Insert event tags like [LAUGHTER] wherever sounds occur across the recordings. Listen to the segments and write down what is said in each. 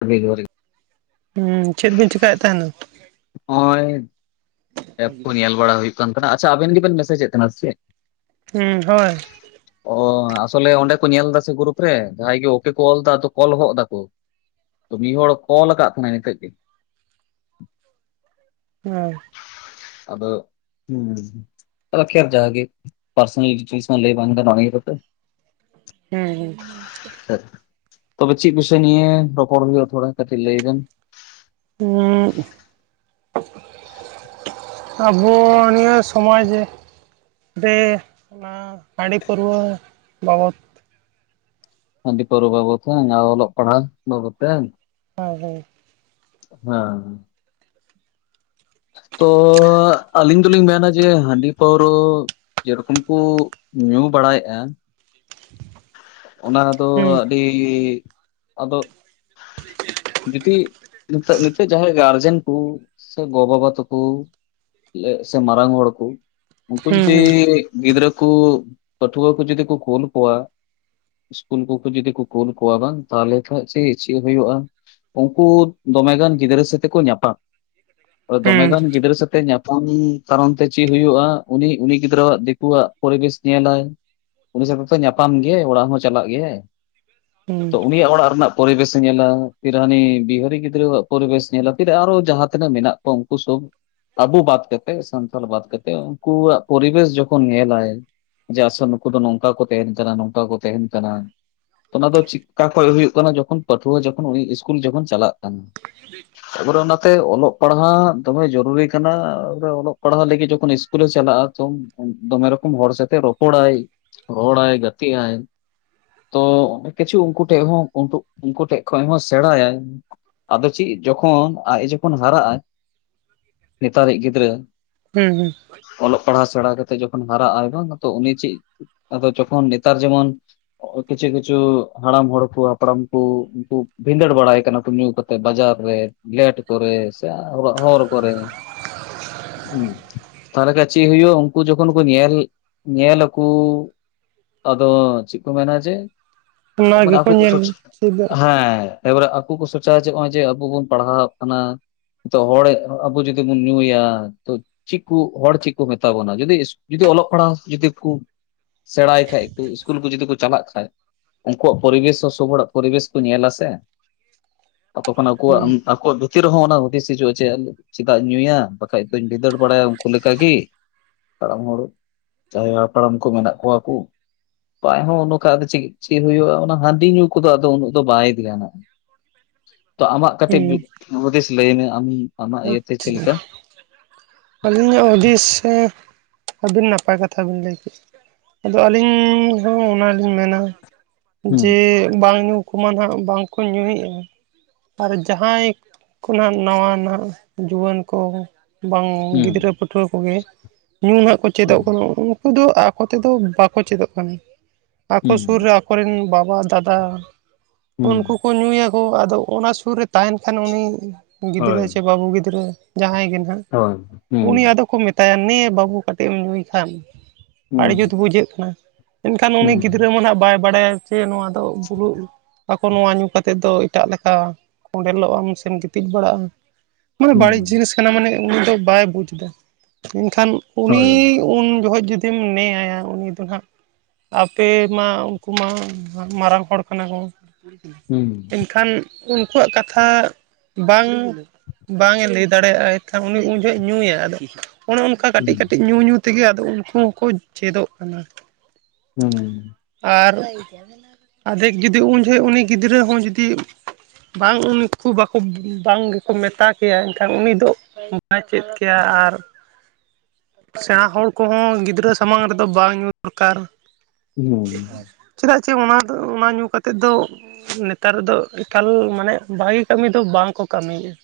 ᱦᱳᱭ [UNINTELLIGIBLE] ᱦᱩᱸ ᱪᱮᱫ ᱵᱤᱱ ᱪᱮᱠᱟᱭᱮᱫ ᱛᱟᱦᱮᱸᱱᱟ? ᱦᱚᱸᱜᱼᱚᱭ ᱠᱷᱮᱛ ᱠᱚ ᱧᱮᱞ ᱵᱟᱲᱟ ᱦᱩᱭᱩᱜ ᱠᱟᱱ ᱛᱟᱦᱮᱸᱱᱟ, ᱟᱪᱪᱷᱟ ᱟᱵᱮᱱ ᱜᱮᱵᱮᱱ ᱢᱮᱥᱮᱡ ᱮᱫ ᱛᱟᱦᱮᱸᱱᱟ ᱥᱮᱪᱮᱫ? ᱦᱩᱸ ᱦᱳᱭ᱾ ᱚᱻ ᱟᱥᱚᱞᱮ ᱚᱸᱰᱮ ᱠᱚ ᱧᱮᱞ ᱫᱟᱥᱮ ᱜᱨᱩᱨᱩᱯ ᱨᱮ ᱡᱟᱦᱟᱸᱭ ᱜᱮ ᱳᱠᱮ ᱠᱚ ᱚᱞᱫᱟ, ᱟᱫᱟᱚ ᱠᱚᱞᱦᱚᱜ ᱫᱟᱠᱚ᱾ ᱛᱚ ᱢᱤᱫ ᱦᱚᱲ ᱠᱚᱞ ᱠᱟᱜ ᱛᱟᱦᱮᱸᱱᱟᱭ ᱱᱤᱛᱚᱜᱼᱜᱮ᱾ ᱦᱮᱸ᱾ ᱟᱫᱚ ᱦᱩᱸ᱾ ᱟᱠᱷᱮᱨ ᱡᱟᱜᱮ ᱯᱟᱨᱥᱳᱱᱟᱞ ᱰᱤᱴᱮᱞᱥ ᱦᱚᱸ ᱞᱮᱭ ᱵᱟᱝ ᱜᱟᱱᱳᱜᱼᱟ ᱱᱤᱭᱟᱹ ᱠᱚᱛᱮ ᱦᱮᱸ ᱦᱮᱸ᱾ ᱛᱚᱵᱮ ᱪᱤᱜ ᱵᱤᱥᱚᱭ ᱱᱤᱭᱮ ᱨᱚᱯᱚᱲ ᱦᱳᱭᱳᱜᱼᱟ ᱛᱷᱚᱲᱟ ᱠᱟᱹᱴᱤᱡ ᱞᱟᱹᱭ ᱵᱮᱱ᱾ ᱩᱸᱜ ᱟᱵᱚ ᱱᱤᱭᱟᱹ ᱥᱚᱢᱟᱡ ᱨᱮ ᱫᱮ ᱚᱱᱟ ᱦᱟᱺᱰᱤ ᱯᱟᱹᱨᱣᱟᱹ ᱵᱟᱵᱚᱛ ᱦᱟᱺᱰᱤ ᱯᱟᱹᱨᱣᱟᱹ ᱵᱟᱵᱚᱫ ᱦᱮᱸ ᱟᱨ ᱚᱞᱚᱜ ᱯᱟᱲᱦᱟᱣ ᱵᱟᱵᱚᱫ ᱛᱮ ᱦᱮᱸ ᱦᱳᱭ᱾ ᱦᱮᱸ᱾ ᱛᱚ ᱟᱹᱞᱤᱧ ᱫᱩᱞᱤᱧ ᱢᱮᱱᱟ ᱡᱮ ᱦᱟᱺᱰᱤ ᱯᱟᱹᱣᱨᱟᱹ ᱡᱮᱨᱚᱠᱚᱢ ᱠᱩ ᱧᱩ ᱵᱟᱲᱟᱭᱮᱜᱼᱟ, ᱚᱱᱟ ᱨᱮᱫᱚ ᱦᱩᱸ᱾ ᱦᱤᱻ ᱟᱫᱚᱜ ᱡᱩᱫᱤ ᱱᱤᱛᱚᱜ ᱱᱤᱛᱚᱜ ᱡᱟᱦᱟᱸᱭ ᱜᱟᱨᱡᱮᱱ ᱠᱩ ᱥᱮ ᱜᱚ ᱵᱟᱵᱟ ᱛᱟᱠᱳ ᱥᱮ ᱢᱟᱨᱟᱝ ᱦᱚᱲ ᱠᱩ ᱩᱝᱠᱩ ᱡᱩᱫᱤ ᱦᱩᱸ ᱦᱩᱸ ᱜᱤᱫᱽᱨᱟᱹ ᱠᱩ ᱯᱴᱷᱩᱣᱟᱹ ᱠᱩ ᱡᱩᱫᱤ ᱠᱩ ᱠᱳᱞ ᱠᱚᱣᱟ ᱤᱥᱠᱩᱞ ᱠᱚᱠᱚ ᱡᱩᱫᱤ ᱠᱚ ᱠᱳᱞ ᱠᱚᱣᱟ ᱵᱟᱝ ᱛᱟᱦᱞᱮ ᱠᱷᱟᱡ ᱪᱤ ᱪᱤᱫ ᱦᱩᱭᱩᱜᱼᱟ? ᱩᱝᱠᱩ ᱫᱚᱢᱮᱜᱟᱱ ᱜᱤᱫᱽᱨᱟᱹ ᱥᱟᱹᱛᱮᱠᱚ ᱧᱟᱯᱟᱢ ᱫᱚᱢᱮ ᱦᱩᱸ ᱜᱟᱱ ᱜᱤᱫᱽᱨᱟᱹ ᱥᱟᱛᱮ ᱧᱟᱯᱟᱢ ᱠᱟᱨᱚᱱ ᱛᱮ ᱪᱤᱫ ᱦᱩᱭᱩᱜᱼᱟ ᱩᱱᱤ ᱩᱱᱤ ᱜᱤᱫᱽᱨᱟᱹᱣᱟᱜ ᱫᱤᱠᱩᱣᱟᱜ ᱯᱚᱨᱤᱵᱮᱥ ᱧᱮᱞᱟᱭ ᱩᱱᱤ ᱥᱟᱶᱛᱮ ᱧᱟᱯᱟᱢ ᱧᱟᱯᱟᱢ ᱜᱮ ᱚᱲᱟᱜ ᱦᱚᱸ ᱪᱟᱞᱟᱜ ᱜᱮᱭᱟᱭ [UNINTELLIGIBLE] ᱛᱚ ᱩᱱᱤᱭᱟᱜ ᱚᱲᱟᱜ ᱨᱮᱱᱟᱜ ᱯᱚᱨᱤᱵᱮᱥᱮ ᱧᱮᱞᱟ ᱯᱷᱤᱨ ᱦᱟᱹᱱᱤ ᱵᱤᱦᱟᱹᱨᱤ ᱜᱤᱫᱽᱨᱟᱹᱣᱟᱜ ᱯᱚᱨᱤᱵᱮᱥᱮ ᱧᱮᱞᱟ ᱯᱷᱤᱨ ᱟᱨᱚ ᱡᱟᱦᱟᱸ ᱛᱤᱱᱟᱹᱜ ᱢᱮᱱᱟᱜ ᱛᱚ ᱚᱝᱠᱩ ᱥᱚᱝ ᱟᱵᱩ ᱵᱟᱫ ᱠᱟᱛᱮᱫ ᱥᱟᱱᱛᱟᱲ ᱵᱟᱫ ᱠᱟᱛᱮ ᱩᱱᱠᱩᱣᱟᱜ ᱯᱚᱨᱤᱵᱮᱥ ᱡᱚᱠᱷᱚᱱ ᱧᱮᱞᱟᱭ ᱡᱮ ᱟᱥᱚᱞ ᱱᱩᱠᱩ ᱫᱚ ᱱᱚᱝᱠᱟ ᱠᱚ ᱛᱮᱦᱮᱱ ᱠᱟᱱᱟ ᱱᱚᱝᱠᱟ ᱠᱚ ᱛᱮᱦᱮᱱ ᱠᱟᱱᱟ ᱛᱚ ᱚᱱᱟᱫᱚ ᱪᱤᱜᱠᱟ ᱠᱷᱚᱡ ᱦᱩᱭᱩᱜ ᱠᱟᱱᱟ ᱡᱚᱠᱷᱚᱱ ᱯᱟᱹᱴᱷᱩᱣᱟᱹ ᱡᱚᱠᱷᱚᱱ ᱤᱥᱠᱩᱞ ᱡᱚᱠᱷᱚᱱ ᱪᱟᱞᱟᱜ ᱠᱟᱱᱟ ᱛᱟᱯᱚᱨᱮ ᱚᱱᱟᱛᱮ ᱚᱞᱚᱜ ᱯᱟᱲᱦᱟᱜ ᱫᱚᱢᱮ ᱡᱚᱨᱩᱨᱤ ᱠᱟᱱᱟ ᱚᱞᱚᱜ ᱯᱟᱲᱦᱟᱜ ᱞᱟᱹᱜᱤᱫ ᱡᱚᱠᱷᱚᱱ ᱤᱥ ᱠᱩᱞᱮ ᱪᱟᱞᱟᱜᱼᱟ ᱛᱚ ᱫᱚᱢᱮ ᱨᱚᱠᱚᱢ ᱦᱚᱲ ᱥᱟᱛᱮ ᱨᱚᱯᱚᱲᱟᱭ ᱨᱚᱲᱟᱭ ᱜᱟᱛᱮᱜ ᱟᱭ ᱛᱚ ᱠᱤᱪᱷᱩ ᱩᱱᱠᱩ ᱴᱷᱮᱡ ᱦᱚᱸ ᱩᱱᱠᱩ ᱴᱷᱮᱡ ᱠᱷᱚᱱ ᱦᱚᱸ ᱥᱮᱬᱟᱭᱟᱭ ᱟᱫᱚ ᱪᱤᱜ ᱡᱚᱠᱷᱚᱱ ᱟᱡ ᱡᱚᱠᱷᱚᱱ ᱦᱟᱨᱟᱜᱟᱭ ᱱᱮᱛᱟᱨᱤᱡ ᱜᱤᱫᱽᱨᱟᱹ ᱦᱩᱸ ᱦᱩᱸ ᱚᱞᱚᱜ ᱯᱟᱲᱦᱟᱜ ᱥᱮᱬᱟ ᱠᱟᱛᱮᱜ ᱡᱚᱠᱷᱚᱱ ᱦᱟᱨᱟᱜ ᱟᱭ ᱵᱟᱝ ᱢᱟᱛᱚ ᱩᱱᱤ ᱪᱤᱜ ᱟᱫᱚ ᱡᱚᱠᱷᱚᱱ ᱱᱮᱛᱟᱨ ᱡᱮᱢᱚᱱ ᱠᱤᱪᱷᱩ ᱠᱤᱪᱷᱩ ᱦᱟᱲᱟᱢ ᱦᱚᱲᱠᱩ ᱦᱟᱯᱲᱟᱢᱠᱩ ᱩᱱᱠᱩ ᱵᱷᱤᱸᱫᱟᱹᱲ ᱵᱟᱲᱟᱭ ᱠᱟᱱᱟ ᱠᱚ ᱧᱩ ᱛᱮ ᱵᱟᱡᱟᱨ ᱨᱮ ᱞᱮᱴ ᱠᱚᱨᱮ ᱥᱮ ᱦᱚᱨ ᱠᱚᱨᱮ ᱦᱩᱸ ᱛᱟᱦᱞᱮ ᱠᱷᱟᱡ ᱪᱤᱜ ᱦᱩᱭᱩᱜᱼᱟ ᱩᱱᱠᱩ ᱡᱚᱠᱷᱚᱱ ᱠᱚ ᱧᱮᱞ ᱧᱮᱞ ᱟᱹᱠᱩ ᱟᱫᱚ ᱪᱤᱜ ᱠᱚ ᱢᱮᱱᱟ ᱡᱮ ᱚᱱᱟ ᱢᱟᱱᱮ ᱜᱮᱠᱚ ᱟᱠᱩ ᱧᱮᱞ ᱪᱮᱫᱟ ᱦᱮᱸ ᱮᱵᱚᱨᱮ ᱟᱠᱚ ᱠᱚ ᱥᱚᱪᱟᱭᱚᱜᱼᱟ ᱡᱮ ᱱᱚᱜᱼᱚᱭ ᱡᱮ ᱟᱵᱚ ᱵᱚᱱ ᱯᱟᱲᱦᱟᱣᱟᱜ ᱠᱟᱱᱟ ᱛᱚ ᱦᱚᱲ ᱟᱵᱚ ᱡᱩᱫᱤ ᱵᱚᱱ ᱧᱩᱭᱟ ᱛᱚ ᱪᱤᱜ ᱠᱩ ᱦᱚᱲ ᱪᱤᱜ ᱠᱩ ᱢᱮᱛᱟ ᱵᱚᱱᱟ ᱡᱩᱫᱤ ᱡᱩᱫᱤ ᱚᱞᱚᱜ ᱯᱟᱲᱦᱟᱜ ᱡᱩᱫᱤ ᱠᱩ ᱥᱮᱬᱟᱭ ᱦᱮᱡᱠᱩ ᱤᱥᱠᱩᱞ ᱠᱩ ᱡᱚᱫᱤ ᱪᱟᱞᱟᱜ ᱠᱷᱟᱡ ᱩᱝᱠᱩᱣᱟᱜ ᱯᱚᱨᱤᱵᱮᱥ ᱥᱚ-ᱥᱚᱵᱦᱚᱲᱟᱜ ᱯᱚᱨᱤᱵᱮᱥ ᱠᱩ ᱧᱮᱞᱟᱥᱮ ᱛᱚᱠᱷᱚᱱ ᱟᱠᱩᱣᱟᱜ ᱦᱩᱸ ᱟᱠᱩᱣᱟᱜ ᱵᱷᱩᱛᱤ ᱨᱮ ᱦᱚᱸ ᱚᱱᱟ ᱦᱩᱫᱤᱥ ᱦᱤᱡᱩᱜᱼᱟ ᱡᱮ ᱪᱮᱫᱟᱜ ᱤᱧ ᱧᱩᱭᱟ ᱵᱟᱠᱷᱟᱡ ᱫᱩᱧ ᱵᱷᱤᱸᱫᱟᱹᱲ ᱵᱟᱲᱟᱭᱟ ᱩᱱᱠᱩ ᱞᱮᱠᱟᱠᱤ ᱦᱟᱲᱟᱢ ᱦᱚᱲ ᱡᱟᱦᱟᱸᱭ ᱦᱟᱯᱟᱲᱟᱢ ᱠᱩ ᱢᱮᱱᱟᱜ ᱠᱚᱣᱟ ᱠᱩ ᱵᱟᱭᱦᱚᱸ ᱱᱚᱜᱠᱷᱟᱡ ᱪᱤᱜ ᱪᱤᱜ ᱦᱩᱭᱩᱜᱼᱟ ᱚᱱᱟ ᱦᱟᱺᱰᱤ ᱧᱩ ᱠᱚᱫᱚ ᱟᱫᱚ ᱩᱱᱟᱹᱜ ᱫᱚ ᱵᱟᱭ ᱫᱤᱭᱟᱱᱟ ᱛᱚ ᱟᱢᱟᱜ ᱠᱟᱹᱴᱤᱡ ᱦᱩᱸ ᱦᱩᱫᱤᱥ ᱞᱟᱹᱭ ᱢᱮ ᱟᱢ ᱟᱢᱟᱜ ᱤᱭᱟᱹᱛᱮ ᱟᱪᱪᱷᱟ ᱪᱮᱫ ᱞᱮᱠᱟ? ᱟᱹᱞᱤᱧᱟᱜ ᱦᱩᱫᱤᱥ ᱥᱮ ᱟᱹᱵᱤᱱ ᱱᱟᱯᱟᱭ ᱠᱟᱛᱷᱟ ᱵᱤᱱ ᱞᱟᱹᱭ ᱠᱮᱫᱟ ᱟᱫᱚ ᱟᱹᱞᱤᱧ ᱦᱚᱸ ᱚᱱᱟᱞᱤᱧ ᱢᱮᱱᱟ ᱡᱮ ᱦᱩᱸ ᱵᱟᱝ ᱧᱩ ᱠᱚᱢᱟ ᱱᱟᱦᱟᱜ ᱵᱟᱝᱠᱚ ᱧᱩᱭᱮᱫᱟ ᱟᱨ ᱡᱟᱦᱟᱸᱭ ᱠᱚ ᱱᱟ ᱱᱟᱣᱟ ᱱᱟᱦᱼᱼ ᱡᱩᱣᱟᱹᱱ ᱠᱚ ᱵᱟᱝ ᱜᱤᱫᱽᱨᱟᱹ ᱦᱩᱸ ᱯᱟᱹᱴᱷᱩᱣᱟᱹ ᱠᱚᱜᱮ ᱧᱩ ᱱᱟᱜ ᱠᱚ ᱪᱮᱫᱚᱜ ᱦᱩᱸ ᱠᱟᱱᱟ ᱱᱚᱜᱚᱭ ᱱᱩᱠᱩ ᱫᱚ ᱟᱠᱚᱛᱮᱫᱚ ᱵᱟᱠᱚ ᱪᱮᱫᱚᱜ ᱠᱟᱱᱟ ᱟᱠᱚ ᱥᱩᱨ ᱦᱩᱸ ᱨᱮ ᱟᱠᱚ ᱨᱮᱱ ᱵᱟᱵᱟ ᱫᱟᱫᱟ ᱩᱱᱠᱩ ᱦᱩᱸ ᱠᱚ ᱧᱩᱭᱟ ᱦᱚ ᱟᱫᱚ ᱚᱱᱟ ᱥᱩᱨ ᱨᱮ ᱛᱟᱦᱮᱱ ᱠᱷᱟᱱ ᱩᱱᱤ ᱜᱤᱫᱽᱨᱟᱹ ᱦᱳᱭ ᱥᱮ ᱵᱟᱹᱵᱩ ᱜᱤᱫᱽᱨᱟᱹ ᱡᱟᱦᱟᱸᱭ ᱜᱮ ᱱᱟᱦᱟᱜ ᱦᱳᱭ ᱩᱱᱤ ᱦᱩᱸ ᱟᱫᱚ ᱠᱚ ᱢᱮᱛᱟᱭᱟ ᱱᱮ ᱵᱟᱹᱵᱩ ᱠᱟᱹᱴᱤᱡ ᱮᱢ ᱧᱩᱭ ᱠᱷᱟᱱ ᱟᱹᱰᱤ ᱦᱩᱸ ᱦᱩᱸ ᱡᱩᱛ ᱵᱩᱡᱷᱟᱹᱜ ᱠᱟᱱᱟ ᱮᱱᱠᱷᱟᱱ ᱩᱱᱤ ᱜᱤᱫᱽᱨᱟᱹ ᱦᱩᱸ ᱢᱟ ᱦᱟᱜ ᱵᱟᱭ ᱵᱟᱲᱟᱭᱟ ᱡᱮ ᱱᱚᱣᱟ ᱫᱚ ᱵᱩᱞᱩᱜ ᱟᱠᱚ ᱱᱚᱣᱟ ᱧᱩ ᱠᱟᱛᱮᱫ ᱫᱚ ᱮᱴᱟᱜ ᱞᱮᱠᱟ ᱠᱚᱸᱰᱮᱞᱚᱜ ᱟᱢ ᱥᱮᱢ ᱜᱤᱛᱤᱡ ᱵᱟᱲᱟᱜᱼᱟ ᱢᱟᱱᱮ ᱵᱟᱹᱲᱤᱡ ᱡᱤᱱᱤᱥ ᱠᱟᱱᱟ ᱢᱟᱱᱮ ᱩᱱᱤ ᱫᱚ ᱵᱟᱭ ᱵᱩᱡᱽ ᱮᱫᱟ ᱢᱮᱱᱠᱷᱟᱱ ᱩᱱᱤ ᱦᱳᱭ ᱩᱱ ᱡᱚᱠᱷᱚᱱ ᱡᱩᱫᱤᱢ ᱱᱮᱭᱟ ᱩᱱᱤ ᱫᱚ ᱟᱜ ᱟᱯᱮ ᱢᱟ ᱩᱱᱠᱩ ᱢᱟ ᱢᱟᱨᱟᱝ ᱦᱚᱲ ᱠᱟᱱᱟ ᱠᱚ ᱦᱩᱸ ᱮᱱᱠᱷᱟᱱ ᱩᱱᱠᱩᱣᱟᱜ ᱠᱟᱛᱷᱟ ᱵᱟᱝ ᱵᱟᱝ ᱮ ᱞᱟᱹᱭ ᱫᱟᱲᱮᱭᱟᱜᱼᱟ, ᱩᱱᱤ ᱩᱱ ᱡᱚᱦᱚᱜ ᱧᱩᱭᱟ, ᱟᱫᱚ ᱚᱱᱮ ᱚᱱᱠᱟ ᱠᱟᱹᱴᱤᱡ ᱦᱩᱸ ᱠᱟᱹᱴᱤᱡ ᱧᱩ ᱧᱩ ᱛᱮᱜᱮ ᱟᱫᱚ ᱩᱱᱠᱩ ᱦᱚᱸᱠᱚ ᱪᱮᱫᱚᱜ ᱠᱟᱱᱟ᱾ ᱦᱮᱸ ᱟᱨ ᱟᱫᱷᱮᱠ ᱡᱩᱫᱤ ᱩᱱ ᱡᱚᱦᱚᱜ ᱩᱱᱤ ᱜᱤᱫᱽᱨᱟᱹ ᱦᱚᱸ ᱡᱩᱫᱤ ᱵᱟᱝ ᱩᱱᱠᱩ ᱵᱟᱠᱚ ᱵᱟᱝ ᱜᱮᱠᱚ ᱢᱮᱛᱟ ᱠᱮᱭᱟ ᱮᱱᱠᱷᱟᱱ ᱩᱱᱤ ᱫᱚ ᱵᱟᱭ ᱪᱮᱫ ᱠᱮᱭᱟ ᱟᱨ ᱥᱮᱬᱟ ᱦᱚᱲ ᱠᱚᱦᱚᱸ ᱜᱤᱫᱽᱨᱟᱹ ᱥᱟᱢᱟᱝ ᱨᱮᱫᱚ ᱵᱟᱝ ᱧᱩ ᱫᱚᱨᱠᱟᱨ ᱦᱩᱸ ᱦᱩᱸ ᱪᱮᱫᱟᱜ ᱪᱮ ᱚᱱᱟ ᱫᱚ ᱚᱱᱟ ᱧᱩ ᱠᱟᱛᱮ ᱫᱚ ᱱᱮᱛᱟᱨ ᱫᱚ ᱮᱠᱟᱞ ᱢᱟᱱᱮ ᱵᱷᱟᱜᱮ ᱠᱟᱹᱢᱤ ᱫᱚ ᱵᱟᱝ ᱠᱚ ᱠᱟᱹᱢᱤ ᱮᱭᱟ᱾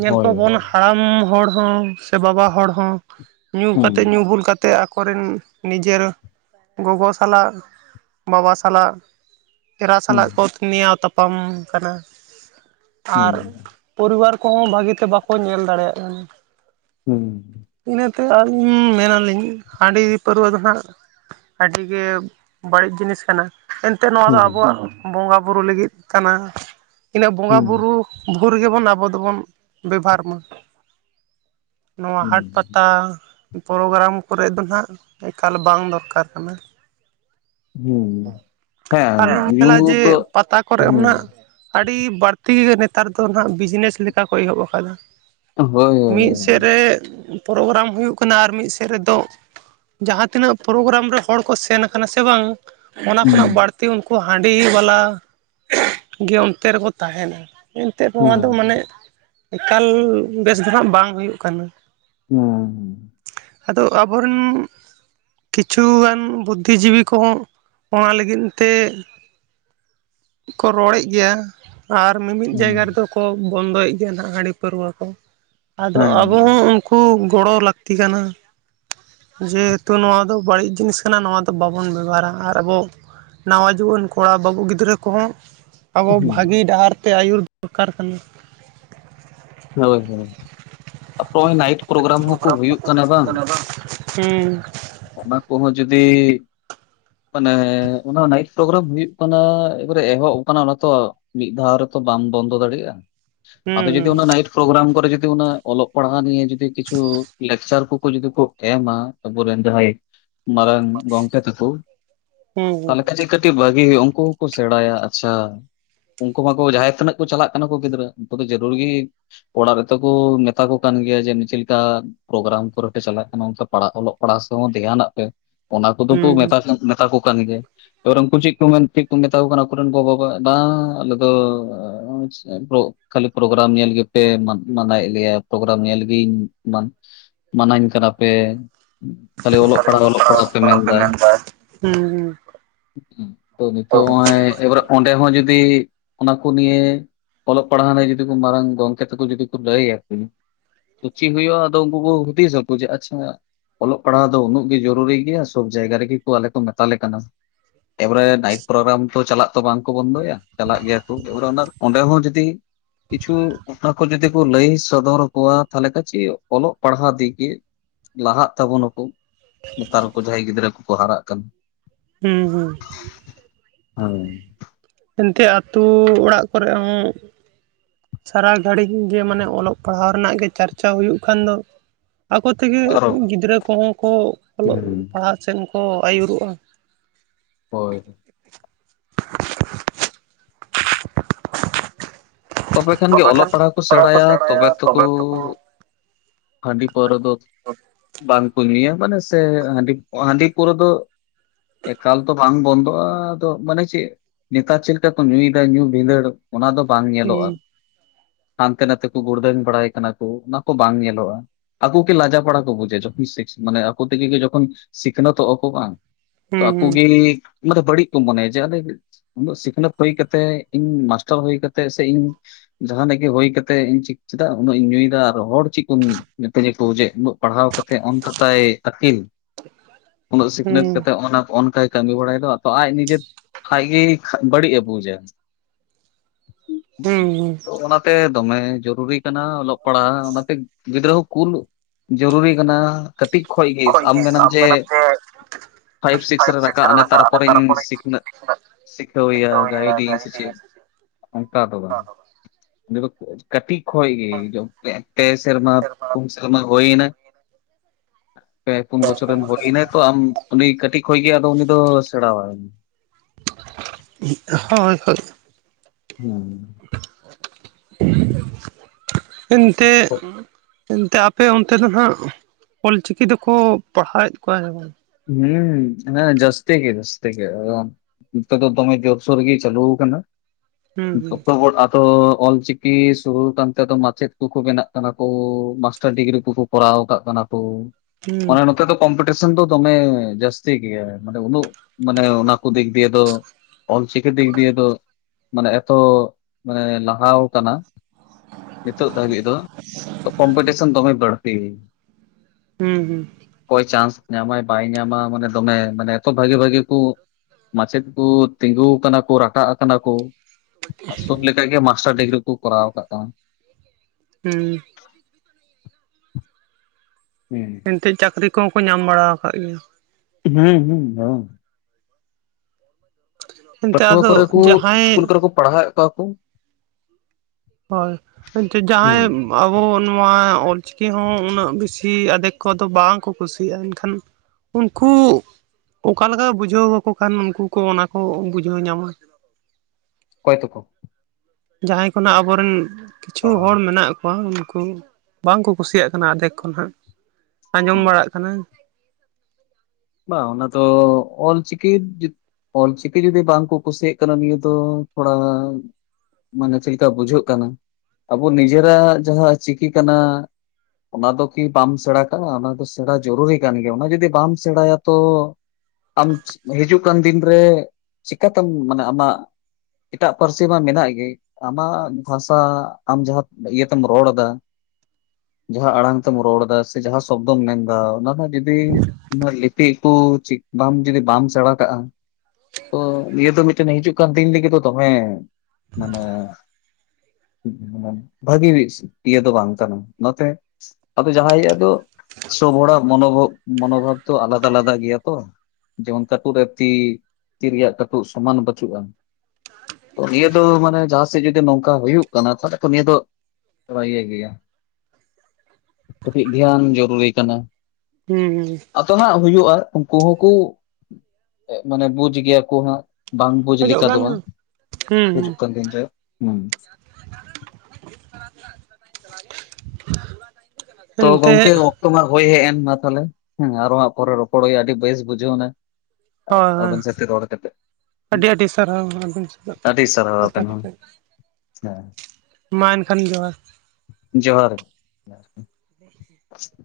ᱧᱮᱞ ᱦᱳᱭ ᱠᱚᱣᱟᱵᱚᱱ ᱦᱟᱲᱟᱢ ᱦᱚᱲ ᱦᱚᱸ ᱥᱮ ᱵᱟᱵᱟ ᱦᱚᱲ ᱦᱚᱸ ᱧᱩ ᱠᱟᱛᱮ ᱦᱩᱸ ᱧᱩ ᱵᱩᱞ ᱠᱟᱛᱮ ᱛᱮ ᱟᱠᱚᱨᱮᱱ ᱱᱤᱡᱮᱨ ᱜᱚᱜᱚ ᱥᱟᱞᱟᱜ ᱵᱟᱵᱟ ᱥᱟᱞᱟᱜ ᱮᱨᱟ ᱦᱩᱸ ᱥᱟᱞᱟᱜ ᱠᱚ ᱱᱮᱭᱟᱣ ᱛᱟᱯᱟᱢ ᱠᱟᱱᱟ ᱟᱨ ᱦᱩᱸ ᱯᱚᱨᱤᱵᱟᱨ ᱠᱚᱦᱚᱸ ᱵᱷᱟᱹᱜᱤ ᱛᱮ ᱵᱟᱠᱚ ᱧᱮᱞ ᱫᱟᱲᱮᱭᱟᱜ ᱠᱟᱱᱟ᱾ ᱦᱩᱸ ᱤᱱᱟᱹᱛᱮ ᱟᱹᱞᱤᱧ ᱢᱮᱱ ᱟᱞᱤᱧ ᱦᱟᱺᱰᱤ ᱯᱟᱹᱨᱣᱟᱹ ᱫᱚ ᱦᱟᱸᱜ ᱟᱹᱰᱤ ᱜᱮ ᱵᱟᱹᱲᱤᱡ ᱡᱤᱱᱤᱥ ᱠᱟᱱᱟ᱾ ᱮᱱᱛᱮᱫ ᱱᱚᱣᱟ ᱫᱚ ᱦᱩᱸ ᱟᱵᱚᱣᱟᱜ ᱵᱚᱸᱜᱟ ᱵᱩᱨᱩ ᱞᱟᱹᱜᱤᱫ ᱠᱟᱱᱟ ᱤᱱᱟᱹ ᱵᱚᱸᱜᱟ ᱦᱩᱸ ᱵᱩᱨᱩ ᱵᱷᱳᱨ ᱜᱮᱵᱚᱱ ᱟᱵᱚ ᱫᱚᱵᱚᱱ ᱵᱮᱵᱷᱟᱨ ᱢᱟ, ᱱᱚᱣᱟ ᱦᱟᱴ ᱯᱟᱛᱼᱼ ᱟᱨ ᱦᱩᱸ ᱯᱨᱳᱜᱨᱟᱢ ᱠᱚᱨᱮ ᱫᱚ ᱱᱟᱦᱟᱜ ᱮᱠᱟᱞ ᱵᱟᱝ ᱫᱚᱨᱠᱟᱨ ᱠᱟᱱᱟ᱾ ᱦᱩᱸ ᱦᱮᱸ ᱟᱨ ᱧᱩ ᱧᱮᱞᱟ ᱡᱮ ᱫᱚ ᱯᱟᱛᱟ ᱠᱚᱨᱮ ᱦᱚᱸ ᱱᱟᱜ ᱦᱩᱸ ᱟᱹᱰᱤ ᱵᱟᱹᱲᱛᱤ ᱜᱮ ᱱᱮᱛᱟᱨ ᱫᱚ ᱱᱟᱜ ᱵᱤᱡᱽᱱᱮᱥ ᱞᱮᱠᱟ ᱠᱚ ᱮᱦᱚᱵ ᱟᱠᱟᱫᱟ᱾ ᱦᱳᱭ ᱢᱤᱫ ᱦᱳᱭ ᱥᱮᱫ ᱨᱮ ᱯᱨᱳᱜᱨᱟᱢ ᱦᱩᱭᱩᱜ ᱠᱟᱱᱟ ᱟᱨ ᱢᱤᱫ ᱥᱮᱫ ᱨᱮᱫᱚ ᱡᱟᱦᱟᱸ ᱛᱤᱱᱟᱹᱜ ᱯᱨᱳᱜᱨᱟᱢ ᱨᱮ ᱦᱚᱲ ᱠᱚ ᱥᱮᱱ ᱟᱠᱟᱱᱟ ᱥᱮ ᱵᱟᱝ ᱚᱱᱟ ᱠᱷᱚᱱᱟᱜ ᱦᱩᱸ ᱵᱟᱹᱲᱛᱤ ᱩᱱᱠᱩ ᱦᱟᱺᱰᱤ ᱵᱟᱞᱟ ᱜᱮ ᱚᱱᱛᱮ ᱨᱮᱠᱚ ᱛᱟᱦᱮᱱᱟ᱾ ᱮᱱᱛᱮᱫ ᱱᱚᱣᱟ ᱫᱚ ᱦᱮᱸ ᱢᱟᱱᱮ ᱮᱠᱟᱞ ᱵᱮᱥ ᱫᱚ ᱦᱟᱜ ᱵᱟᱝ ᱦᱩᱭᱩᱜ ᱠᱟᱱᱟ᱾ ᱦᱮᱸ ᱟᱫᱚ ᱟᱵᱚᱨᱮᱱ ᱠᱤᱪᱷᱩ ᱜᱟᱱ ᱵᱩᱫᱽᱫᱷᱤ ᱡᱤᱵᱤ ᱠᱚᱦᱚᱸ ᱚᱱᱟ ᱞᱟᱹᱜᱤᱫ ᱛᱮ ᱠᱚ ᱨᱚᱲᱮᱫ ᱜᱮᱭᱟ ᱟᱨ ᱢᱤᱢᱤᱫ ᱦᱮᱸ ᱡᱟᱭᱜᱟ ᱦᱮᱸ ᱨᱮᱫᱚ ᱠᱚ ᱵᱚᱱᱫᱚᱭᱮᱫ ᱜᱮᱭᱟ ᱱᱟᱦᱟᱜ ᱦᱟᱺᱰᱤ ᱯᱟᱹᱨᱣᱟᱹ ᱠᱚ ᱟᱫᱚ ᱟᱵᱚ ᱦᱮᱸ ᱦᱚᱸ ᱩᱱᱠᱩ ᱜᱚᱲᱚ ᱞᱟᱹᱠᱛᱤ ᱠᱟᱱᱟ᱾ ᱡᱮᱦᱮᱛᱩ ᱱᱚᱣᱟ ᱫᱚ ᱵᱟᱹᱲᱤᱡ ᱡᱤᱱᱤᱥ ᱠᱟᱱᱟ, ᱱᱚᱣᱟ ᱫᱚ ᱵᱟᱵᱚᱱ ᱵᱮᱵᱚᱦᱟᱨᱟ ᱟᱨ ᱟᱵᱚ ᱱᱟᱣᱟ ᱡᱩᱣᱟᱹᱱ ᱠᱚᱲᱟ ᱵᱟᱹᱵᱩ ᱜᱤᱫᱽᱨᱟᱹ ᱠᱚᱦᱚᱸ ᱟᱵᱚ ᱦᱩᱸ ᱵᱷᱟᱹᱜᱤ ᱰᱟᱦᱟᱨ ᱛᱮ ᱟᱹᱭᱩᱨ ᱫᱚᱨᱠᱟᱨ ᱠᱟᱱᱟ ᱾ ᱦᱳᱭ ᱦᱳᱭ ᱾ ᱛᱟᱯᱚᱨ ᱱᱚᱜᱼᱚᱭ ᱱᱟᱭᱤᱴ ᱯᱨᱳᱜᱨᱟᱢ ᱦᱚᱸᱠᱚ ᱦᱩᱭᱩᱜ ᱠᱟᱱᱟ ᱵᱟᱝ ᱾ ᱦᱩᱸ ᱾ ᱚᱱᱟ ᱠᱚᱦᱚᱸ ᱡᱚᱫᱤ ᱢᱟᱱᱮ ᱚᱱᱟ ᱱᱟᱭᱤᱴ ᱯᱨᱳᱜᱨᱟᱢ ᱦᱩᱭᱩᱜ ᱠᱟᱱᱟ, ᱮᱵᱟᱨᱮ ᱮᱦᱚᱵ ᱟᱠᱟᱱᱟ ᱚᱱᱟ ᱛᱚ ᱢᱤᱫ ᱫᱷᱟᱣ ᱨᱮᱛᱚ ᱵᱟᱢ ᱵᱚᱱᱫᱚ ᱫᱟᱲᱮᱭᱟᱜᱼᱟ ᱾ ᱦᱩᱸ ᱟᱫᱚ ᱡᱩᱫᱤ ᱦᱩᱸ ᱚᱱᱟ ᱱᱟᱭᱤᱴ ᱯᱨᱳᱜᱨᱟᱢ ᱠᱚᱨᱮ ᱡᱩᱫᱤ ᱚᱱᱟ ᱚᱞᱚᱜ ᱯᱟᱲᱦᱟᱜ ᱱᱤᱭᱮ ᱡᱩᱫᱤ ᱠᱤᱪᱷᱩ ᱞᱮᱠᱪᱟᱨ ᱠᱚᱠᱚ ᱡᱩᱫᱤ ᱠᱚ ᱮᱢᱟ ᱟᱵᱚᱨᱮᱱ ᱡᱟᱦᱟᱸᱭ, ᱢᱟᱨᱟᱝ ᱜᱚᱝᱠᱮ ᱛᱟᱠᱚ, ᱦᱩᱸ ᱛᱟᱦᱞᱮ ᱠᱷᱟᱡ ᱪᱤᱠᱟᱹᱛᱮ ᱵᱷᱟᱜᱤ ᱦᱩᱭᱳᱜᱼᱟ, ᱩᱱᱠᱩ ᱦᱚᱸᱠᱚ ᱥᱮᱬᱟᱭᱟ ᱟᱪᱪᱷᱟ ᱾ ᱩᱱᱠᱩ ᱢᱟᱠᱚ ᱡᱟᱦᱟᱸᱭ ᱛᱤᱱᱟᱹᱜ ᱠᱚ ᱪᱟᱞᱟᱜ ᱠᱟᱱᱟ ᱠᱚ ᱜᱤᱫᱽᱨᱟᱹ ᱩᱱᱠᱩ ᱫᱚ ᱡᱟᱹᱨᱩᱲ ᱜᱮ ᱚᱲᱟᱜ ᱨᱮᱛᱚ ᱠᱚ ᱢᱮᱛᱟ ᱠᱚ ᱠᱟᱱ ᱜᱮᱭᱟ ᱡᱮ ᱪᱮᱫ ᱞᱮᱠᱟ ᱯᱨᱳᱜᱨᱟᱢ ᱠᱚᱨᱮ ᱯᱮ ᱪᱟᱞᱟᱜ ᱠᱟᱱᱟ ᱚᱱᱠᱟ ᱯᱟᱲᱦᱟᱜ ᱚᱞᱚᱜ ᱯᱟᱲᱦᱟᱣ ᱥᱮ ᱦᱚᱸ ᱫᱷᱮᱭᱟᱱᱟᱜ ᱯᱮ, ᱚᱱᱟ ᱠᱚᱫᱚ ᱠᱚ ᱦᱩᱸ ᱢᱮᱛᱟ ᱠᱩ ᱢᱮᱛᱟ ᱠᱚ ᱠᱟᱱ ᱜᱮᱭᱟ ᱾ ᱯᱟᱨ ᱩᱱᱠᱩ ᱪᱮᱫ ᱠᱚ ᱢᱮᱱ ᱪᱮᱫ ᱠᱚ ᱢᱮᱛᱟ ᱠᱚ ᱠᱟᱱᱟ ᱟᱠᱚ ᱨᱮᱱ ᱜᱚ ᱵᱟᱵᱟ ᱵᱟᱝ ᱟᱞᱮᱫᱚ ᱯᱨᱚ ᱠᱷᱟᱹᱞᱤ ᱯᱚᱨᱚᱜᱮᱨᱟᱢ ᱧᱮᱞ ᱜᱮᱯᱮ ᱢᱟ ᱢᱟᱱᱟᱣᱮᱫ ᱞᱮᱭᱟ, ᱯᱚᱨᱚᱜᱮᱨᱟᱢ ᱧᱮᱞ ᱜᱤ ᱢᱟᱱ ᱢᱟᱱᱟᱧ ᱠᱟᱱᱟ ᱯᱮ ᱾ ᱠᱷᱟᱹᱞᱤ ᱚᱞᱚᱜ ᱯᱟᱲᱦᱟᱜ ᱚᱞᱚᱜ ᱯᱟᱲᱦᱟᱜ ᱯᱮ ᱢᱮᱱᱫᱟ ᱦᱩᱸ ᱦᱩᱸ ᱾ ᱦᱩᱸ ᱛᱚ ᱱᱤᱛᱚᱜ ᱱᱚᱜᱼᱚᱭ ᱮᱵᱟᱨᱮ ᱚᱸᱰᱮ ᱦᱚᱸ ᱡᱩᱫᱤ ᱚᱱᱟ ᱠᱚ ᱱᱤᱭᱮ ᱚᱞᱚᱜ ᱯᱟᱲᱦᱟᱣ ᱨᱮ ᱡᱩᱫᱤ ᱠᱚ ᱢᱟᱨᱟᱝ ᱜᱚᱝᱠᱮ ᱛᱟᱠᱚ ᱡᱩᱫᱤ ᱠᱚ ᱞᱟᱹᱭᱟ ᱠᱩ ᱪᱤᱫ ᱦᱩᱭᱩᱜᱼᱟ ᱟᱫᱚ ᱩᱱᱠᱩ ᱠᱚ ᱦᱩᱫᱤᱥ ᱟᱠᱚ ᱡᱮ ᱟᱪᱪᱷᱟ ᱚᱞᱚᱜ ᱯᱟᱲᱦᱟᱜ ᱫᱚ ᱩᱱᱟᱹᱜ ᱜᱮ ᱡᱚᱨᱩᱨᱤ ᱜᱮᱭᱟ ᱥᱚᱵ ᱡᱟᱭᱜᱟ ᱨᱮ ᱜᱮ ᱠᱚ ᱟᱞᱮ ᱠᱚ ᱢᱮᱛᱟ ᱞᱮ ᱠᱟᱱᱟ ᱾ ᱮᱵᱟᱨᱮ ᱱᱟᱭᱤᱴ ᱯᱨᱳᱜᱨᱟᱢ ᱛᱚ ᱪᱟᱞᱟᱜ ᱛᱚ ᱵᱟᱝᱠᱚ ᱵᱚᱱᱫᱚᱭᱟ ᱾ ᱪᱟᱞᱟᱜ ᱜᱮᱭᱟ ᱠᱚ ᱚᱸᱰᱮ ᱦᱚᱸ ᱡᱩᱫᱤ ᱠᱤᱪᱷᱩ ᱚᱱᱟ ᱠᱚ ᱡᱩᱫᱤ ᱠᱚ ᱞᱟᱹᱭ ᱥᱚᱫᱚᱨ ᱟᱠᱚᱣᱟ, ᱛᱟᱦᱚᱞᱮ ᱠᱷᱟᱡ ᱪᱮᱫ ᱦᱩᱭᱩᱜᱟ ᱚᱞᱚᱜ ᱯᱟᱲᱦᱟᱣ ᱫᱤᱠ ᱫᱤᱭᱮ ᱞᱟᱦᱟᱜ ᱛᱟᱵᱚᱱᱟ ᱠᱚ ᱱᱮᱛᱟᱨ ᱠᱚ ᱡᱟᱦᱟᱸᱭ ᱜᱤᱫᱽᱨᱟᱹ ᱠᱚ ᱠᱚ ᱦᱟᱨᱟᱜ ᱠᱟᱱᱟ ᱾ ᱦᱩᱸ ᱦᱮᱸ ᱮᱱᱛᱮ ᱟᱛᱩ ᱚᱲᱟᱜ ᱠᱚᱨᱮ ᱦᱚᱸ ᱥᱟᱨᱟ ᱜᱷᱟᱹᱲᱤᱡ ᱜᱮ ᱢᱟᱱᱮ ᱚᱞᱚᱜ ᱯᱟᱲᱦᱟᱣ ᱨᱮᱱᱟᱜ ᱜᱮ ᱪᱟᱨᱪᱟᱣ ᱦᱩᱭᱩᱜ ᱠᱷᱟᱱ ᱫᱚ ᱟᱠᱚ ᱛᱮ ᱜᱮ ᱟᱨᱚ ᱜᱤᱫᱽᱨᱟᱹ ᱠᱚᱦᱚᱸ ᱠᱚ ᱚᱞᱚᱜ ᱦᱮᱸ ᱯᱟᱲᱦᱟᱜ ᱥᱮᱫ ᱠᱚ ᱟᱹᱭᱩᱨᱚᱜᱼᱟ᱾ ᱦᱳᱭ ᱛᱚᱵᱮ ᱠᱷᱟᱱ ᱜᱮ ᱚᱞᱚᱜ ᱯᱟᱲᱦᱟᱜ ᱠᱚ ᱥᱮᱬᱟᱭᱟ ᱛᱚᱵᱮ ᱛᱚ ᱠᱚ ᱦᱟᱺᱰᱤ ᱯᱟᱹᱣᱨᱟᱹ ᱫᱚ ᱵᱟᱝ ᱠᱚ ᱧᱩᱭᱟ ᱢᱟᱱᱮ ᱥᱮ ᱦᱟᱺᱰᱤ ᱦᱟᱺᱰᱤ ᱯᱟᱹᱣᱨᱟᱹ ᱫᱚ ᱮᱠᱟᱞ ᱫᱚ ᱵᱟᱝ ᱵᱚᱱᱫᱚᱜᱼᱟ ᱾ ᱛᱚ ᱢᱟᱱᱮ ᱪᱮᱜ ᱱᱮᱛᱟᱨ ᱪᱮᱫ ᱞᱮᱠᱟ ᱠᱚ ᱧᱩᱭᱮᱫᱟ ᱧᱩ ᱵᱷᱸᱤᱫᱟᱹᱲ ᱚᱱᱟ ᱫᱚ ᱵᱟᱝ ᱜᱮ ᱦᱩᱸ ᱦᱟᱱᱛᱮ ᱱᱟᱛᱮ ᱠᱚ ᱜᱩᱲᱫᱟᱹᱝ ᱵᱟᱲᱟᱭ ᱠᱟᱱᱟ ᱠᱚ ᱚᱱᱟ ᱠᱚ ᱵᱟᱝ ᱧᱮᱞᱚᱜᱼᱟ᱾ ᱟᱠᱩ ᱠᱮ ᱞᱟᱡᱟ ᱯᱟᱲᱟ ᱠᱚ ᱵᱩᱡᱟ, ᱡᱚᱠᱷᱚᱱ ᱥᱤᱠ ᱢᱟᱱᱮ ᱟᱠᱚ ᱛᱮ ᱜᱮ ᱡᱚᱠᱷᱚᱱ ᱥᱤᱠᱷᱱᱟᱹᱛ ᱛᱚᱜᱟᱠᱚ ᱵᱟᱝ ᱾ ᱛᱚ ᱟᱠᱩ ᱦᱩᱸ ᱜᱤ ᱢᱟᱱᱮ ᱵᱟᱹᱲᱤᱡ ᱠᱚ ᱢᱚᱱᱮᱭᱟ ᱡᱮ ᱟᱞᱮ ᱩᱱᱟᱜ ᱥᱤᱠᱷᱱᱟᱹᱛ ᱦᱩᱭ ᱠᱟᱛᱮ ᱤᱧ ᱢᱟᱥᱴᱟᱨ ᱦᱩᱭ ᱠᱟᱛᱮ ᱥᱮ ᱤᱧ ᱡᱟᱦᱟᱸᱱᱟᱜ ᱜᱮ ᱦᱩᱭ ᱠᱟᱛᱮ ᱤᱧ ᱪᱮᱫᱟ ᱩᱱᱟᱹᱜ ᱤᱧ ᱧᱩᱭᱮᱫᱟ ᱟᱨ ᱦᱚᱲ ᱪᱮᱫ ᱠᱚ ᱢᱤ ᱢᱮᱛᱟᱧᱟ᱾ ᱛᱩᱡᱮ ᱩᱱᱟᱹᱜ ᱯᱟᱲᱦᱟᱣ ᱠᱟᱛ ᱛᱮ ᱚᱱᱠᱟ ᱛᱟᱭ ᱟᱹᱠᱤᱞ ᱩᱱᱟᱹᱜ ᱦᱩᱸ ᱥᱤᱠᱷᱱᱟᱹᱛ ᱠᱟᱛᱮ ᱦᱚᱜᱚᱱᱟ ᱠᱚ ᱚᱱᱠᱟ ᱠᱟᱹᱢᱤ ᱵᱟᱲᱟᱭ ᱫᱟ ᱛᱚ ᱟᱡ ᱱᱤᱡᱮ ᱟᱡᱜᱮ ᱵᱟᱹᱲᱤᱡ ᱮ ᱵᱩᱡᱟ᱾ ᱦᱩᱸ ᱦᱩᱸ ᱛᱚ ᱚᱱᱟ ᱛᱮ ᱫᱚᱢᱮ ᱡᱚᱨᱩᱨᱤ ᱠᱟᱱᱟ ᱚᱞᱚᱜ ᱯᱟᱲᱟᱜ ᱚᱱᱟᱛᱮ ᱜᱤᱫᱽᱨᱟᱹ ᱦᱚᱸ ᱠᱩᱨᱩ ᱡᱚᱨᱩᱨᱤ ᱠᱟᱱᱟ ᱾ ᱠᱟᱹᱴᱤᱠ ᱠᱷᱚᱭ ᱜᱮ ᱟᱢ ᱢᱮᱱᱟᱢ ᱡᱮ ᱯᱷᱟᱭᱤᱵ ᱥᱤᱠᱥ ᱨᱮ ᱨᱟᱠᱟᱵ ᱱᱮᱛᱟᱨᱯᱚᱨᱮᱧ ᱥᱤᱠᱷᱱᱟᱹᱛ ᱥᱤᱠᱷᱟᱣ ᱮᱭᱟ ᱜᱟᱭᱰ ᱮᱭᱟ ᱥᱮ ᱪᱮ ᱛᱟ ᱫᱚ ᱵᱟᱝ ᱠᱟᱹᱴᱤᱡ ᱠᱷᱚᱱ ᱜᱮ ᱯᱮ ᱥᱮᱨᱢᱟ ᱯᱩᱱ ᱥᱮᱨᱢᱟ ᱦᱩᱭᱱᱟ ᱯᱮ ᱯᱩᱱ ᱵᱚᱪᱷᱚᱨ ᱨᱮᱱ ᱦᱩᱭᱱᱟ ᱛᱚ ᱟᱢ ᱩᱱᱤ ᱠᱟᱹᱴᱤᱡ ᱠᱷᱳᱡ ᱜᱮᱭ ᱟᱫᱚ ᱩᱱᱤ ᱫᱚ ᱥᱮᱲᱟᱣᱟᱭ ᱦᱳᱭ ᱦᱳ ᱦᱩᱸ ᱮᱱᱛᱮ ᱮᱱᱛᱮ ᱟᱯᱮ ᱚᱱᱛᱮ ᱫᱚ ᱦᱟᱸᱜ ᱚᱞᱪᱤᱠᱤ ᱫᱚᱠᱚ ᱯᱟᱲᱦᱟᱣᱮᱫ ᱠᱚᱣᱟ ᱥᱮ ᱵᱟᱝ? ᱦᱩᱸ ᱦᱮᱸ ᱡᱟᱹᱥᱛᱤ ᱜᱮ ᱡᱟᱹᱥᱛᱤ ᱜᱮ ᱟᱫᱚ ᱱᱤᱛᱚᱜ ᱫᱚ ᱫᱚᱢᱮ ᱡᱳᱨᱼᱥᱳᱨ ᱜᱮ ᱪᱟᱹᱞᱩ ᱠᱟᱱᱟ, ᱦᱩᱸ ᱦᱩᱸ ᱡᱷᱚᱛᱚ ᱦᱚᱲ ᱟᱫᱚ ᱚᱞᱪᱤᱠᱤ ᱥᱩᱨᱩ ᱠᱟᱱᱛᱮᱫᱚ ᱢᱟᱪᱮᱫ ᱠᱚᱠᱚ ᱵᱮᱱᱟᱜ ᱠᱟᱱᱟ ᱠᱩ ᱢᱟᱥᱴᱟᱨ ᱰᱤᱜᱨᱤ ᱠᱚᱠᱚ ᱠᱚᱨᱟᱣ ᱠᱟᱜ ᱠᱟᱱᱟ ᱠᱩ᱾ ᱦᱩᱸ ᱢᱟᱱᱮ ᱱᱚᱛᱮ ᱫᱚ ᱠᱚᱢᱯᱤᱴᱤᱥᱚᱱ ᱫᱚ ᱫᱚᱢᱮᱸ ᱡᱟ. ᱥᱛᱤ ᱜᱮᱭᱟ, ᱢᱟᱱᱮ ᱩᱱᱟ. ᱜ ᱢᱟᱱᱮ ᱚᱱᱟ ᱠᱚ ᱫᱤᱠ ᱫᱤᱭᱮ ᱫᱚ ᱚᱞᱪᱤᱠᱤ ᱫᱤᱠ ᱫᱤᱭᱮ ᱫᱚ ᱢᱟᱱᱮ ᱮᱛᱚ ᱢᱟᱱᱮ ᱞᱟᱦᱟᱣ ᱠᱟᱱᱟ ᱱᱤᱛᱳᱜ ᱫᱷᱟᱹᱵᱤᱡ ᱫᱚ ᱛᱚ ᱠᱚᱢᱯᱤᱴᱤᱥᱮᱱ ᱫᱚᱢᱮ ᱵᱟᱹᱲᱛᱤ ᱦᱩᱸ ᱦᱩᱸ᱾ ᱚᱠᱚᱭ ᱪᱟᱱᱥ ᱧᱟᱢᱟᱭ ᱵᱟᱭ ᱧᱟᱢᱟ ᱢᱟᱱᱮ ᱫᱚᱢᱮ ᱢᱟᱱᱮ ᱮᱛᱚ ᱵᱷᱟ. ᱜᱤ ᱵᱷᱟ. ᱜᱤ ᱠᱩ ᱢᱟᱪᱮᱫ ᱠᱩ ᱛᱤᱸᱜᱩ ᱠᱟᱱᱟ ᱠᱚ ᱨᱟᱠᱟᱵ ᱠᱟᱱᱟ ᱠᱚ ᱟᱥᱳᱜ ᱞᱮᱠᱟᱜᱮ ᱢᱟᱥᱴᱟᱨ ᱰᱤᱜᱽᱨᱤ ᱠᱚ ᱠᱚᱨᱟᱣ ᱠᱟᱫ ᱛᱟᱢᱟ᱾ ᱦᱩᱸ᱾ ᱦᱩᱸ᱾ ᱮᱱᱛᱮᱜ ᱪᱟᱹᱠᱨᱤ ᱠᱚᱦᱚᱸ ᱠᱚ ᱧᱟᱢ ᱵᱟᱲᱟ ᱠᱟᱜ ᱜᱮᱭᱟ᱾ ᱦᱩᱸ ᱦᱩᱸ ᱦᱩᱸ [INAUDIBLE] ᱮᱱᱛᱮ ᱯᱟᱹᱴᱷᱩᱣᱟᱹ ᱠᱚᱨᱮ ᱟᱫᱚ ᱠᱩ ᱤᱥᱠᱩᱞ ᱡᱟᱦᱟᱸᱭ ᱠᱚᱨᱮ ᱠᱚ ᱯᱟᱲᱦᱟᱣᱮᱫ ᱠᱚᱣᱟ ᱠᱩ᱾ ᱦᱳᱭ ᱴᱷᱤᱠ ᱜᱮᱭᱟ ᱦᱟᱸᱜᱼᱟᱭ ᱩᱸ ᱟᱵᱚ ᱱᱚᱣᱟ ᱚᱞᱪᱤᱠᱤ ᱦᱚᱸ ᱩᱱᱟᱹᱜ ᱵᱮᱥᱤ ᱟᱫᱷᱮᱠ ᱠᱚᱫᱚ ᱵᱟᱝ ᱠᱚ ᱠᱩᱥᱤᱭᱟᱜᱼᱟ, ᱮᱱᱠᱷᱟᱱ ᱩᱱᱠᱩ ᱚᱠᱟ ᱞᱮᱠᱟ ᱵᱩᱡᱷᱟᱹᱣ ᱟᱠᱚ ᱠᱷᱟᱱ ᱩᱱᱠᱩ ᱠᱚ ᱚᱱᱟ ᱠᱚ ᱵᱩᱡᱷᱟᱹᱣ ᱧᱟᱢᱟ᱾ ᱚᱠᱚᱭ ᱛᱟᱠᱚ? ᱡᱟᱦᱟᱸᱭ ᱠᱷᱚᱱᱟᱜ ᱟᱵᱚᱨᱮᱱ ᱠᱤᱪᱷᱩ ᱦᱚᱲ ᱢᱮᱱᱟᱜ ᱠᱚᱣᱟ ᱩᱱᱠᱩ ᱵᱟᱝᱠᱚ ᱠᱩᱥᱤᱭᱟᱜ ᱠᱟᱱᱟ ᱟᱫᱷᱮᱠ ᱠᱷᱚᱱ ᱦᱟᱸᱜ ᱟᱡᱚᱢ ᱵᱟᱲᱟᱜ ᱠᱟᱱᱟ᱾ ᱵᱟᱝ ᱚᱱᱟ ᱛᱚ ᱚᱞᱪᱤᱠᱤ ᱚᱞᱪᱤᱠᱤ ᱡᱩᱫᱤ ᱵᱟᱝᱠᱚ ᱠᱩᱥᱤᱭᱟᱜ ᱠᱟᱱᱟ ᱱᱤᱭᱟᱹ ᱫᱚ ᱛᱷᱚᱲᱟ ᱢᱟᱱᱮ ᱪᱮᱫ ᱞᱮᱠᱟ ᱵᱩᱡᱷᱟᱹᱜ ᱠᱟᱱᱟ ᱟᱵᱚ ᱱᱤᱡᱮᱨᱟᱜ ᱡᱟᱦᱟᱸ ᱪᱤᱠᱤ ᱠᱟᱱᱟ ᱚᱱᱟ ᱫᱚ ᱠᱤ ᱵᱟᱢ ᱥᱮᱬᱟ ᱠᱟᱜ-ᱟ ᱚᱱᱟ ᱫᱚ ᱥᱮᱲᱟ ᱡᱚᱨᱩᱨᱤ ᱠᱟᱱ ᱜᱮᱭᱟ ᱚᱱᱟ ᱡᱩᱫᱤ ᱵᱟᱢ ᱥᱮᱬᱟᱭᱟ ᱛᱚ ᱟᱢ ᱦᱤᱡᱩᱜ ᱠᱟᱱ ᱫᱤᱱ ᱨᱮ ᱪᱤᱠᱟᱛᱮᱢ ᱢᱟᱱᱮ ᱟᱢᱟᱜ ᱮᱴᱟᱜ ᱯᱟᱹᱨᱥᱤ ᱢᱟ ᱢᱮᱱᱟᱜ ᱜᱮ, ᱟᱢᱟᱜ ᱵᱷᱟᱥᱟ ᱟᱢ ᱡᱟᱦᱟᱸ ᱤᱭᱟᱹᱛᱮᱢ ᱨᱚᱲ ᱫᱟ, ᱡᱟᱦᱟᱸ ᱟᱲᱟᱝ ᱛᱮᱢ ᱨᱚᱲ ᱫᱟ ᱥᱮ ᱡᱟᱦᱟᱸ ᱥᱚᱵᱫᱚᱢ ᱢᱮᱱ ᱫᱟ ᱚᱱᱟ ᱨᱮᱱᱟᱜ ᱡᱩᱫᱤ ᱚᱱᱟ ᱞᱤᱯᱤ ᱠᱩ ᱪᱤᱠ ᱵᱟᱢ ᱡᱩᱫᱤ ᱵᱟᱢ ᱥᱮᱬᱟ ᱠᱟᱜᱼᱟ, ᱛᱚ ᱱᱤᱭᱟᱹ ᱫᱚ ᱢᱤᱫᱴᱮᱱ ᱦᱤᱡᱩᱜ ᱠᱟᱱ ᱫᱤᱱ ᱞᱟᱹᱜᱤᱫ ᱫᱚ ᱫᱚᱢᱮ ᱢᱟᱱᱮ ᱵᱷᱟᱹᱜᱤ [UNINTELLIGIBLE] ᱤᱭᱟᱹ ᱫᱚ ᱵᱟᱝ ᱠᱟᱱᱟ, ᱱᱚᱛᱮ ᱟᱫᱚ ᱡᱟᱦᱟᱸᱟᱭ ᱟᱫᱚ ᱥᱚᱵ ᱦᱚᱲᱟᱜ ᱢᱚᱱᱚᱵᱷᱚᱵ ᱢᱚᱱᱚᱵᱷᱟᱵ ᱫᱚ ᱟᱞᱟᱫᱟ ᱟᱞᱟᱫᱟ ᱜᱮᱭᱟ ᱛᱚ, ᱡᱮᱢᱚᱱ ᱠᱟᱹᱴᱩᱵ ᱨᱮ ᱛᱤ ᱛᱤ ᱨᱮᱭᱟᱜ ᱠᱟᱹᱴᱩᱵ ᱥᱚᱢᱟᱱ ᱵᱟᱹᱪᱩᱜᱼᱟ᱾ ᱱᱤᱭᱟᱹ ᱫᱚ ᱢᱟᱱᱮ ᱡᱟᱦᱟᱸ ᱥᱮᱫ ᱡᱚᱫᱤ ᱱᱚᱝᱠᱟ ᱦᱩᱭᱩᱜ ᱠᱟᱱᱟ ᱛᱟᱦᱚᱞᱮ ᱱᱤᱭᱟᱹ ᱫᱚ ᱤᱭᱟᱹ ᱜᱮᱭᱟ ᱠᱟᱹᱴᱤᱡ ᱫᱷᱮᱭᱟᱱ ᱡᱟᱨᱩᱨᱤ ᱠᱟᱱᱟ᱾ ᱦᱩᱸ ᱦᱩᱸ᱾ ᱟᱫᱚ ᱦᱟᱸᱜ ᱦᱩᱭᱩᱜᱼᱟ ᱩᱱᱠᱩ ᱦᱚᱸᱠᱩ ᱮᱜ ᱢᱟᱱᱮ ᱵᱩᱡ ᱜᱮᱭᱟ ᱠᱚ ᱦᱟᱸᱜ᱾ ᱵᱟᱝ ᱵᱩᱡ ᱠᱷᱚᱡᱚᱜ ᱞᱮᱠᱟ ᱫᱚ ᱠᱟᱱ ᱵᱟᱝ ᱦᱩᱸ ᱦᱤᱡᱩᱜ ᱠᱟᱱ ᱫᱤᱱ ᱨᱮ ᱦᱩᱸ᱾ [INAUDIBLE] ᱛᱚ ᱜᱚᱝᱠᱮ ᱮᱱᱛᱮᱜ ᱚᱠᱛᱚ ᱢᱟ ᱦᱳᱭ ᱦᱮᱡ ᱮᱱ ᱢᱟ ᱛᱟᱦᱞᱮ ᱦᱮᱸ ᱟᱨ ᱦᱟᱸᱜ ᱯᱚᱨᱮ ᱨᱚᱯᱚᱲ ᱦᱩᱭᱩᱜᱼᱟ, ᱟᱹᱰᱤ ᱵᱮᱥ ᱵᱩᱡᱷᱟᱹᱣᱱᱟ᱾ ᱦᱳᱭ ᱦᱳᱭ ᱟᱵᱮᱱ ᱥᱮᱫ ᱛᱮ, ᱨᱚᱲ ᱠᱟ ᱛᱮᱫ ᱟᱹᱰᱤ ᱟᱹᱰᱤ ᱥᱟᱨᱦᱟᱣ, ᱢᱟ ᱟᱹᱵᱤᱱ ᱥᱟᱞᱟᱜ ᱟᱹᱰᱤ ᱥᱟᱨᱦᱟᱣ ᱠᱟᱛᱷᱟ ᱟᱵᱮᱱ ᱦᱚᱸ ᱠᱟᱛᱮᱫ ᱾ ᱦᱮᱸ ᱢᱟ! ᱮᱱᱠᱷᱟᱱ ᱡᱚᱦᱟᱨ ᱾ ᱡᱚᱦᱟᱨ ᱾ [UNINTELLIGIBLE] ᱪᱮᱼᱮᱼᱡ ᱾